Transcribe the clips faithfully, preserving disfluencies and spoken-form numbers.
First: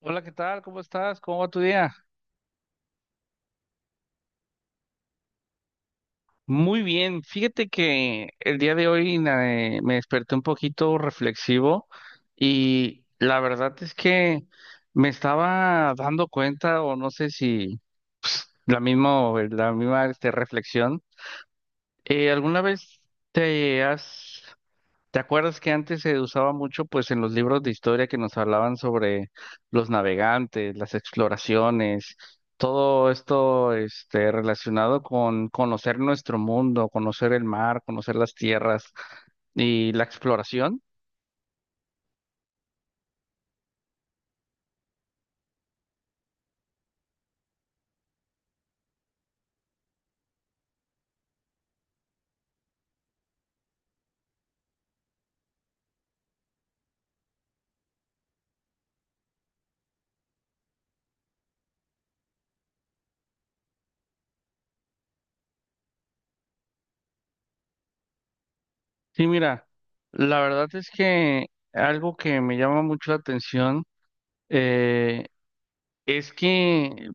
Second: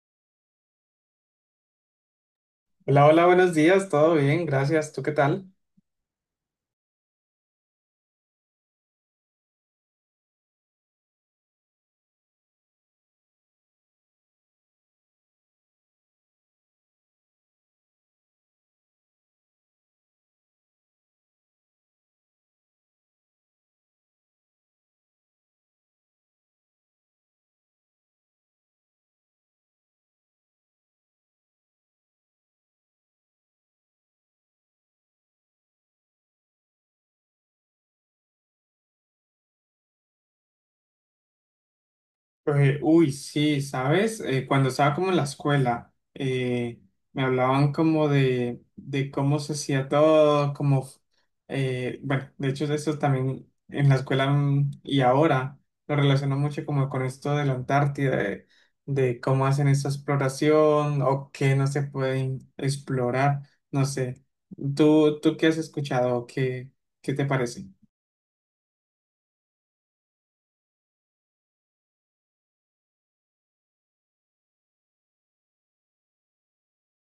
Hola, ¿qué tal? ¿Cómo estás? ¿Cómo va tu día? Hola, hola, buenos días, todo bien, gracias. ¿Tú qué tal? Muy bien. Fíjate que el día de hoy na- eh, me desperté un poquito reflexivo y la verdad es que me estaba dando cuenta, o no sé si la misma, la misma este, reflexión. Eh, ¿alguna vez te has? ¿Te acuerdas que antes se usaba mucho, pues, en los libros de historia que nos hablaban sobre los navegantes, las exploraciones, todo esto, este, relacionado con conocer nuestro mundo, conocer el mar, conocer las tierras y la exploración? Eh, uy, sí, sabes. Eh, cuando estaba como en la escuela, eh, me hablaban como de, de cómo se hacía todo, como, eh, bueno, de hecho eso también en la escuela, mm, y ahora lo relaciono mucho como con esto de la Antártida, de, de cómo hacen esa exploración o qué no se puede explorar, no sé. ¿Tú, tú qué has escuchado? ¿Qué, qué te parece? Sí, mira, la verdad es que algo que me llama mucho la atención, eh, es que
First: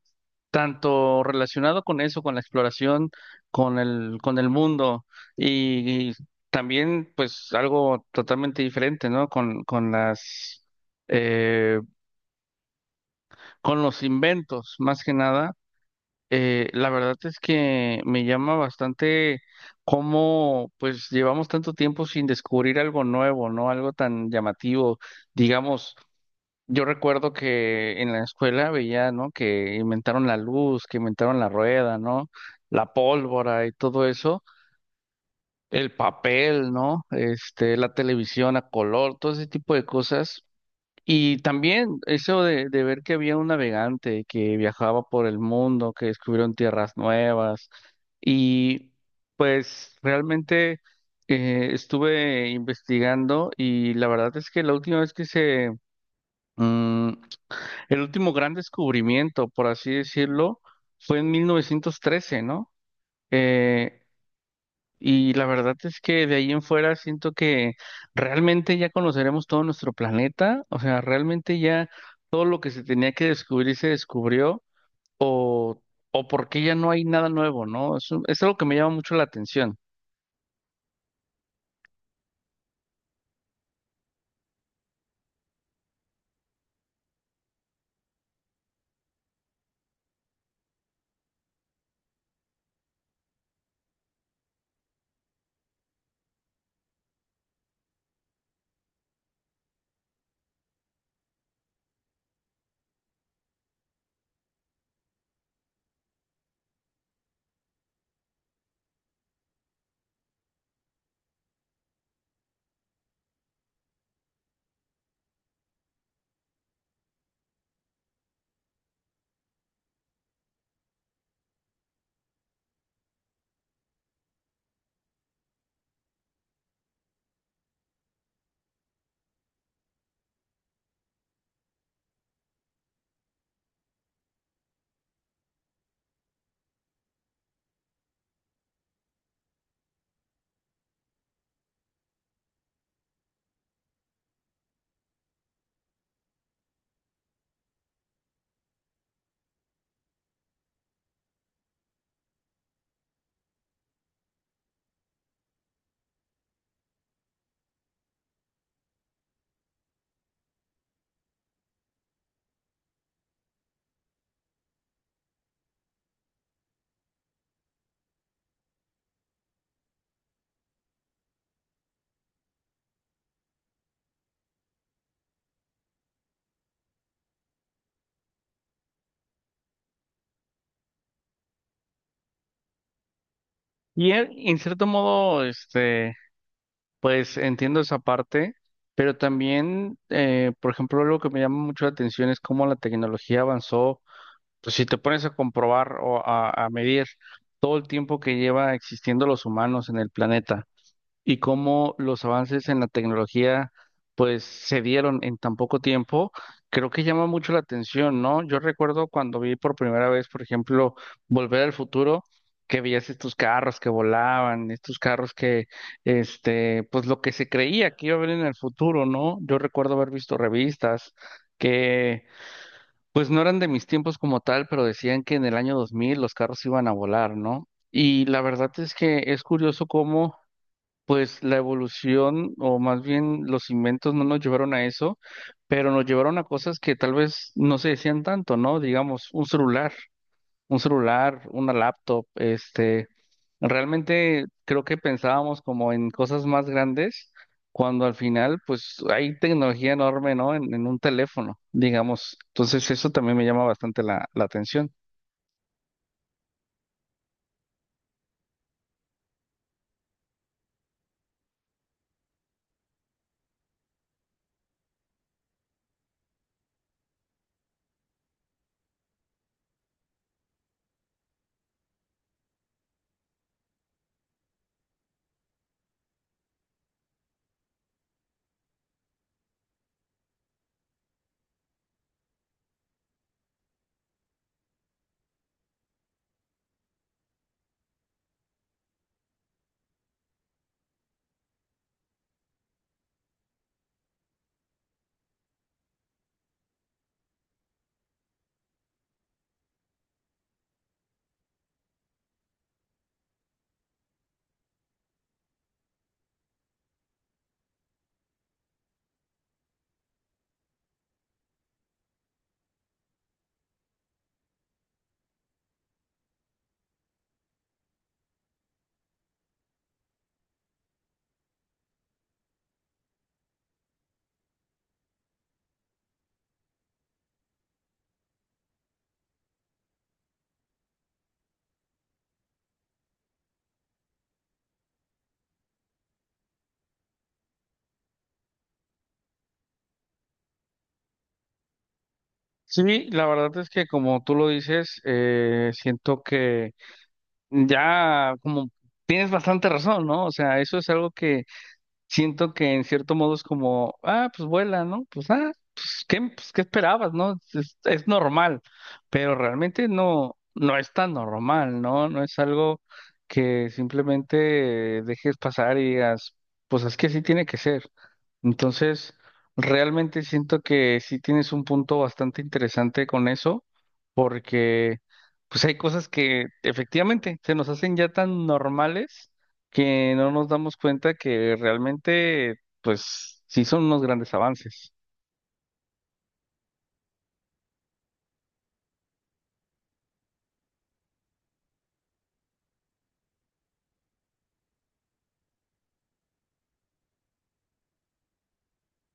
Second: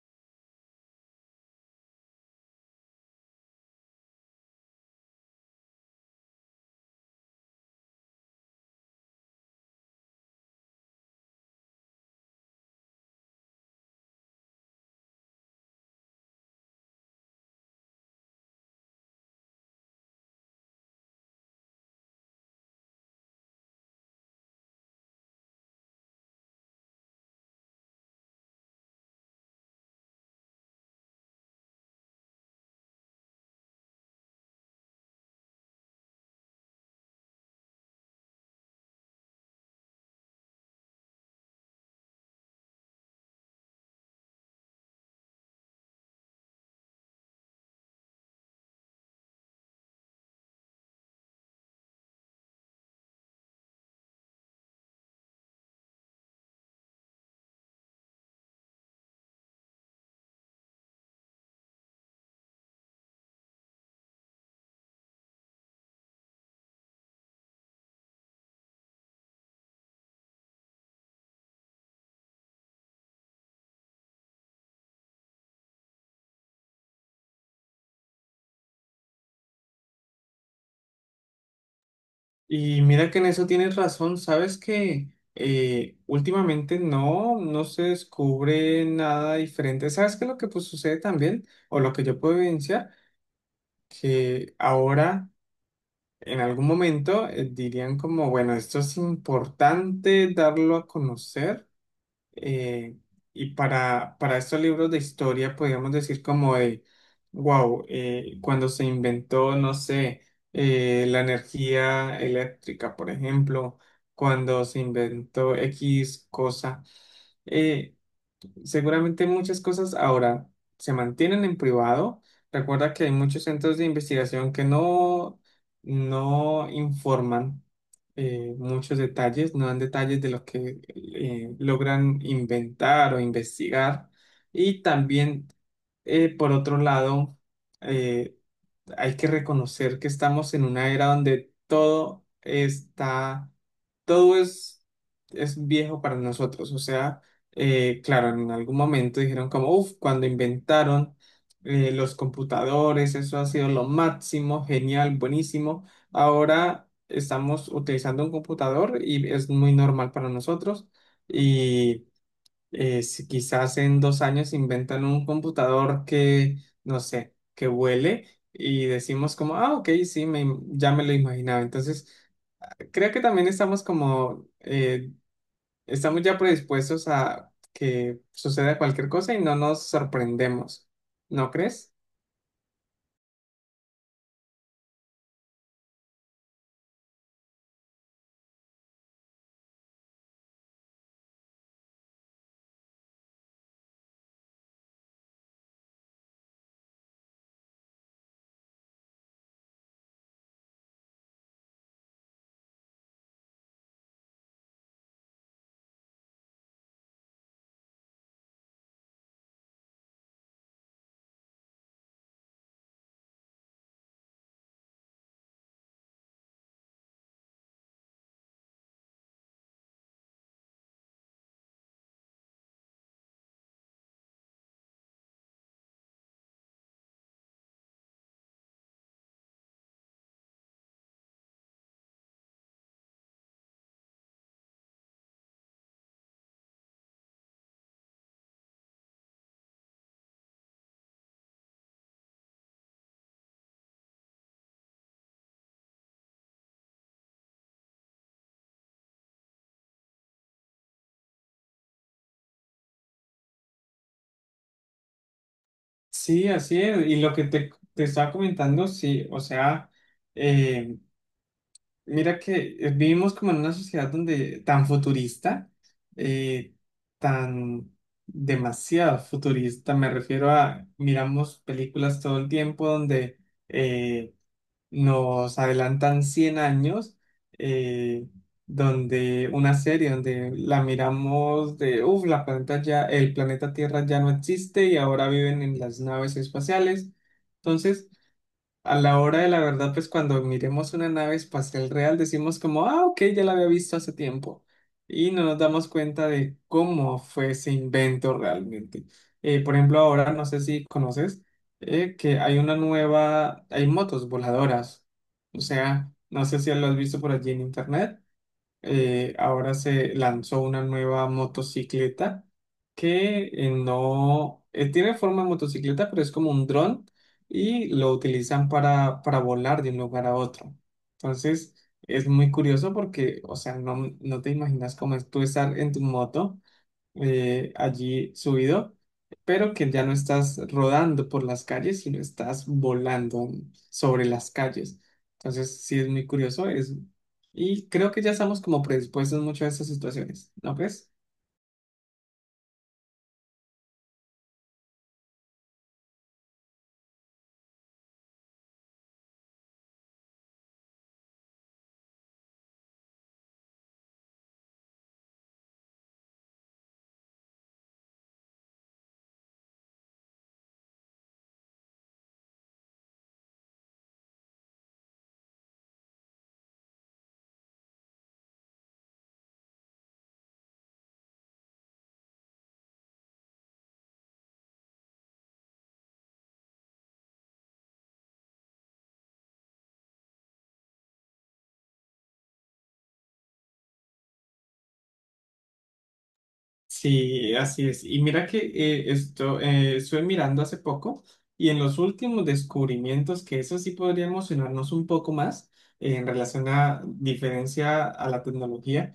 tanto relacionado con eso, con la exploración, con el, con el mundo y, y también pues algo totalmente diferente, ¿no? Con, con las, eh, con los inventos, más que nada. Eh, la verdad es que me llama bastante cómo pues llevamos tanto tiempo sin descubrir algo nuevo, ¿no? Algo tan llamativo, digamos. Yo recuerdo que en la escuela veía, ¿no?, que inventaron la luz, que inventaron la rueda, ¿no? La pólvora y todo eso, el papel, ¿no? Este, la televisión a color, todo ese tipo de cosas. Y también eso de, de ver que había un navegante que viajaba por el mundo, que descubrieron tierras nuevas. Y pues realmente, eh, estuve investigando y la verdad es que la última vez que se... mm, el último gran descubrimiento, por así decirlo, fue en mil novecientos trece, ¿no? Eh, y la verdad es que de ahí en fuera siento que realmente ya conoceremos todo nuestro planeta, o sea, realmente ya todo lo que se tenía que descubrir se descubrió, o porque ya no hay nada nuevo, ¿no? Es, un- es algo que me llama mucho la atención. Y mira que en eso tienes razón, sabes que, eh, últimamente no, no se descubre nada diferente. ¿Sabes qué es lo que, pues, sucede también? O lo que yo puedo evidenciar, que ahora en algún momento eh, dirían como, bueno, esto es importante darlo a conocer, eh, y para, para estos libros de historia, podríamos decir como de, wow, cuando se inventó, no sé, eh, la energía eléctrica, por ejemplo, cuando se inventó X cosa. Eh, Seguramente muchas cosas ahora se mantienen en privado. Recuerda que hay muchos centros de investigación que no, no informan eh, muchos detalles, no dan detalles de lo que eh, logran inventar o investigar. Y también, eh, por otro lado, eh, hay que reconocer que estamos en una era donde todo está, todo es, es viejo para nosotros. O sea, eh, claro, en algún momento dijeron como, uff, cuando inventaron eh, los computadores, eso ha sido lo máximo, genial, buenísimo. Ahora estamos utilizando un computador y es muy normal para nosotros. Y eh, si quizás en dos años inventan un computador que, no sé, que vuele, y decimos como, ah, ok, sí, me im- ya me lo imaginaba. Entonces, creo que también estamos como, eh, estamos ya predispuestos a que suceda cualquier cosa y no nos sorprendemos, ¿no crees? Y en, en cierto modo, este, pues entiendo esa parte, pero también, eh, por ejemplo, algo que me llama mucho la atención es cómo la tecnología avanzó. Pues si te pones a comprobar o a, a medir todo el tiempo que lleva existiendo los humanos en el planeta y cómo los avances en la tecnología pues se dieron en tan poco tiempo, creo que llama mucho la atención, ¿no? Yo recuerdo cuando vi por primera vez, por ejemplo, Volver al Futuro, que veías estos carros que volaban, estos carros que, este, pues lo que se creía que iba a haber en el futuro, ¿no? Yo recuerdo haber visto revistas que pues no eran de mis tiempos como tal, pero decían que en el año dos mil los carros iban a volar, ¿no? Y la verdad es que es curioso cómo, pues, la evolución o más bien los inventos no nos llevaron a eso, pero nos llevaron a cosas que tal vez no se decían tanto, ¿no? Digamos, un celular un celular, una laptop, este, realmente creo que pensábamos como en cosas más grandes, cuando al final pues hay tecnología enorme, ¿no? En, en un teléfono, digamos. Entonces eso también me llama bastante la, la atención. Sí, así es. Y lo que te, te estaba comentando, sí, o sea, mira que, eh, vivimos como en una sociedad donde tan futurista, eh, tan demasiado futurista, me refiero a, miramos películas todo el tiempo donde eh, nos adelantan cien años, eh, donde una serie donde la miramos de, uff, la planeta ya, el planeta Tierra ya no existe y ahora viven en las naves espaciales. Entonces, a la hora de la verdad, pues cuando miremos una nave espacial real, decimos como, ah, ok, ya la había visto hace tiempo. Y no nos damos cuenta de cómo fue ese invento realmente. Eh, por ejemplo, ahora no sé si conoces eh, que hay una nueva, hay motos voladoras. O sea, no sé si lo has visto por allí en internet. Eh, ahora se lanzó una nueva motocicleta que, eh, no eh, tiene forma de motocicleta, pero es como un dron, y lo utilizan para, para volar de un lugar a otro. Entonces, es muy curioso porque, o sea, no, no te imaginas cómo es tú estar en tu moto, eh, allí subido, pero que ya no estás rodando por las calles, sino estás volando sobre las calles. Entonces, sí es muy curioso eso. Y creo que ya estamos como predispuestos mucho a estas situaciones, ¿no crees? Sí, la verdad es que como tú lo dices, eh, siento que ya como tienes bastante razón, ¿no? O sea, eso es algo que siento que en cierto modo es como, ah, pues vuela, ¿no? Pues, ah, pues, ¿qué, pues, ¿qué esperabas, no? Es, es normal, pero realmente no, no es tan normal, ¿no? No es algo que simplemente dejes pasar y digas, pues es que así tiene que ser. Entonces, realmente siento que sí tienes un punto bastante interesante con eso, porque pues hay cosas que efectivamente se nos hacen ya tan normales que no nos damos cuenta que realmente, pues, sí son unos grandes avances. Sí, así es. Y mira que, eh, esto, eh, estuve mirando hace poco, y en los últimos descubrimientos, que eso sí podría emocionarnos un poco más, eh, en relación a diferencia a la tecnología,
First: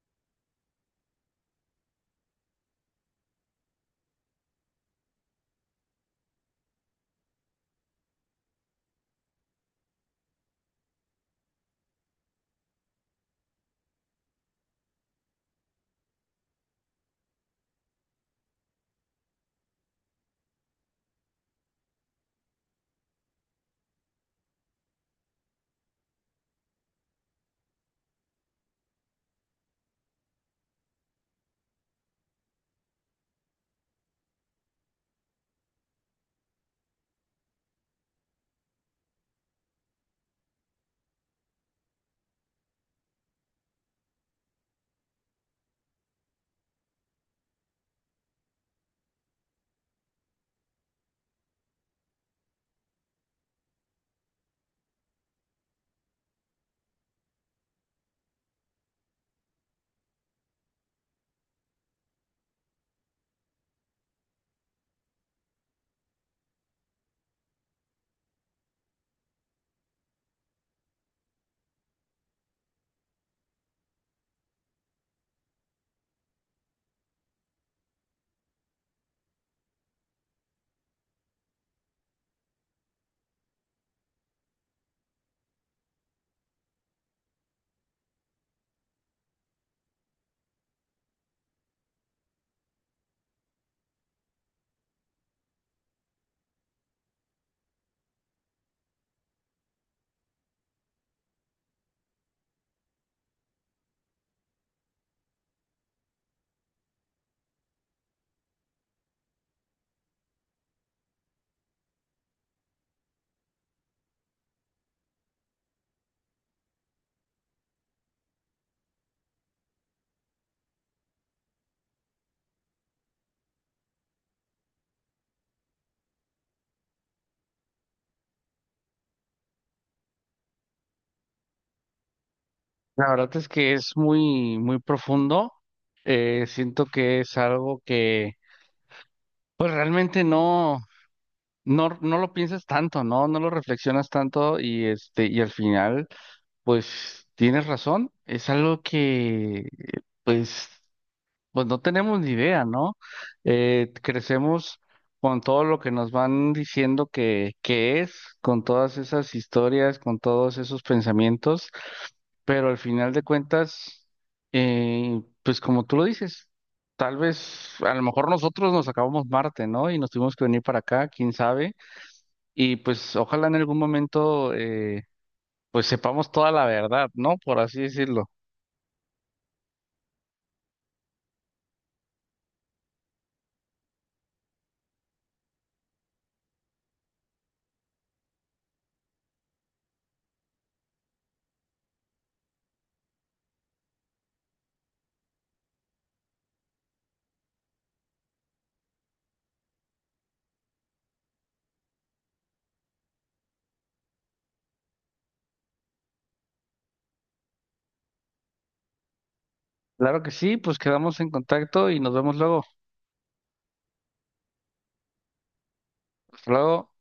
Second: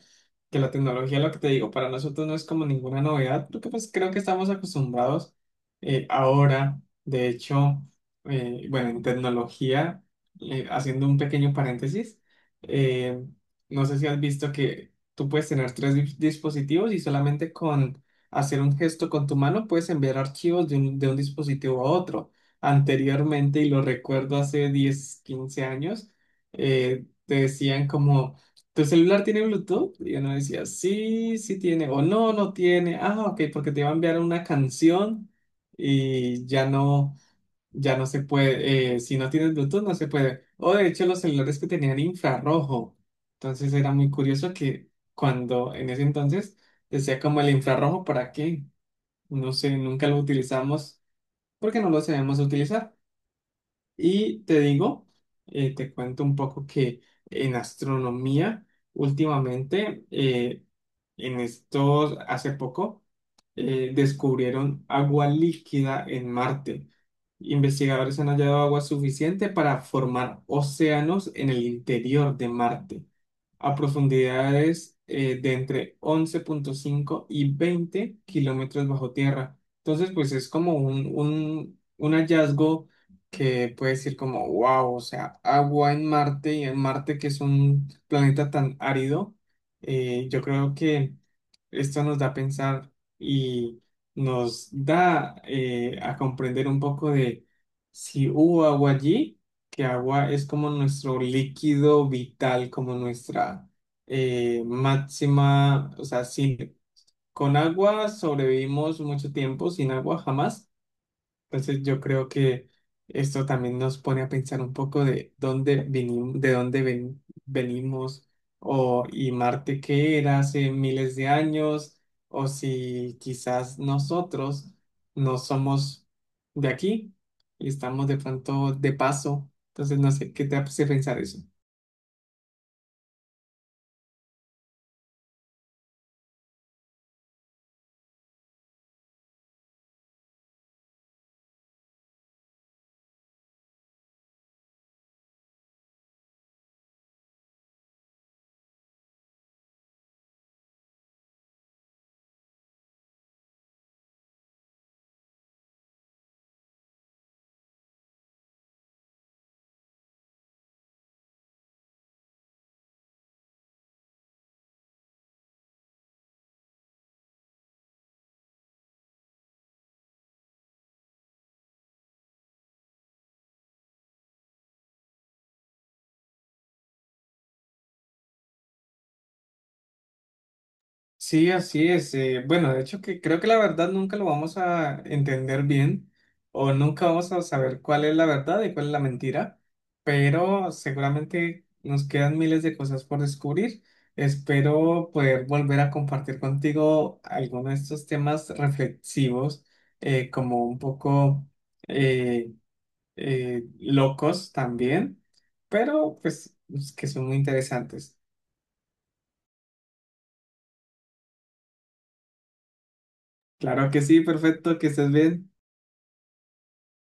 que la tecnología, lo que te digo, para nosotros no es como ninguna novedad, porque pues creo que estamos acostumbrados. Eh, ahora, de hecho, eh, bueno, en tecnología, eh, haciendo un pequeño paréntesis, eh, no sé si has visto que tú puedes tener tres di- dispositivos y solamente con hacer un gesto con tu mano puedes enviar archivos de un, de un dispositivo a otro. Anteriormente, y lo recuerdo hace diez quince años, eh, te decían como, ¿tu celular tiene Bluetooth? Y uno decía, sí, sí tiene, o no, no tiene. Ah, ok, porque te iba a enviar una canción y ya no. Ya no se puede, eh, si no tienes Bluetooth no se puede. O de hecho los celulares que tenían infrarrojo. Entonces era muy curioso que cuando en ese entonces decía como el infrarrojo, ¿para qué? No sé, nunca lo utilizamos porque no lo sabemos utilizar. Y te digo, eh, te cuento un poco que en astronomía últimamente, eh, en estos, hace poco, eh, descubrieron agua líquida en Marte. Investigadores han hallado agua suficiente para formar océanos en el interior de Marte, a profundidades, eh, de entre once punto cinco y veinte kilómetros bajo tierra. Entonces, pues es como un, un, un hallazgo que puede decir como, wow, o sea, agua en Marte, y en Marte, que es un planeta tan árido, eh, yo creo que esto nos da a pensar y nos da, eh, a comprender un poco de si hubo agua allí, que agua es como nuestro líquido vital, como nuestra, eh, máxima, o sea, sin, con agua sobrevivimos mucho tiempo, sin agua jamás. Entonces yo creo que esto también nos pone a pensar un poco de dónde venimos, de dónde ven- venimos, o y Marte qué era hace miles de años, o si quizás nosotros no somos de aquí y estamos de pronto de paso. Entonces no sé qué te hace pensar eso. La verdad es que es muy, muy profundo. Eh, siento que es algo que, pues, realmente no, no, no lo piensas tanto, ¿no? No lo reflexionas tanto y, este, y al final, pues, tienes razón. Es algo que, pues, pues no tenemos ni idea, ¿no? Eh, crecemos con todo lo que nos van diciendo que, que es, con todas esas historias, con todos esos pensamientos, pero al final de cuentas, eh, pues como tú lo dices, tal vez, a lo mejor nosotros nos acabamos Marte, ¿no? Y nos tuvimos que venir para acá, quién sabe, y pues ojalá en algún momento, eh, pues sepamos toda la verdad, ¿no? Por así decirlo. Sí, así es. eh, bueno, de hecho que creo que la verdad nunca lo vamos a entender bien, o nunca vamos a saber cuál es la verdad y cuál es la mentira, pero seguramente nos quedan miles de cosas por descubrir. Espero poder volver a compartir contigo algunos de estos temas reflexivos, eh, como un poco, eh, eh, locos también, pero pues que son muy interesantes. Claro que sí, pues quedamos en contacto y nos vemos luego. Claro que sí, perfecto, que estés bien. Hasta luego.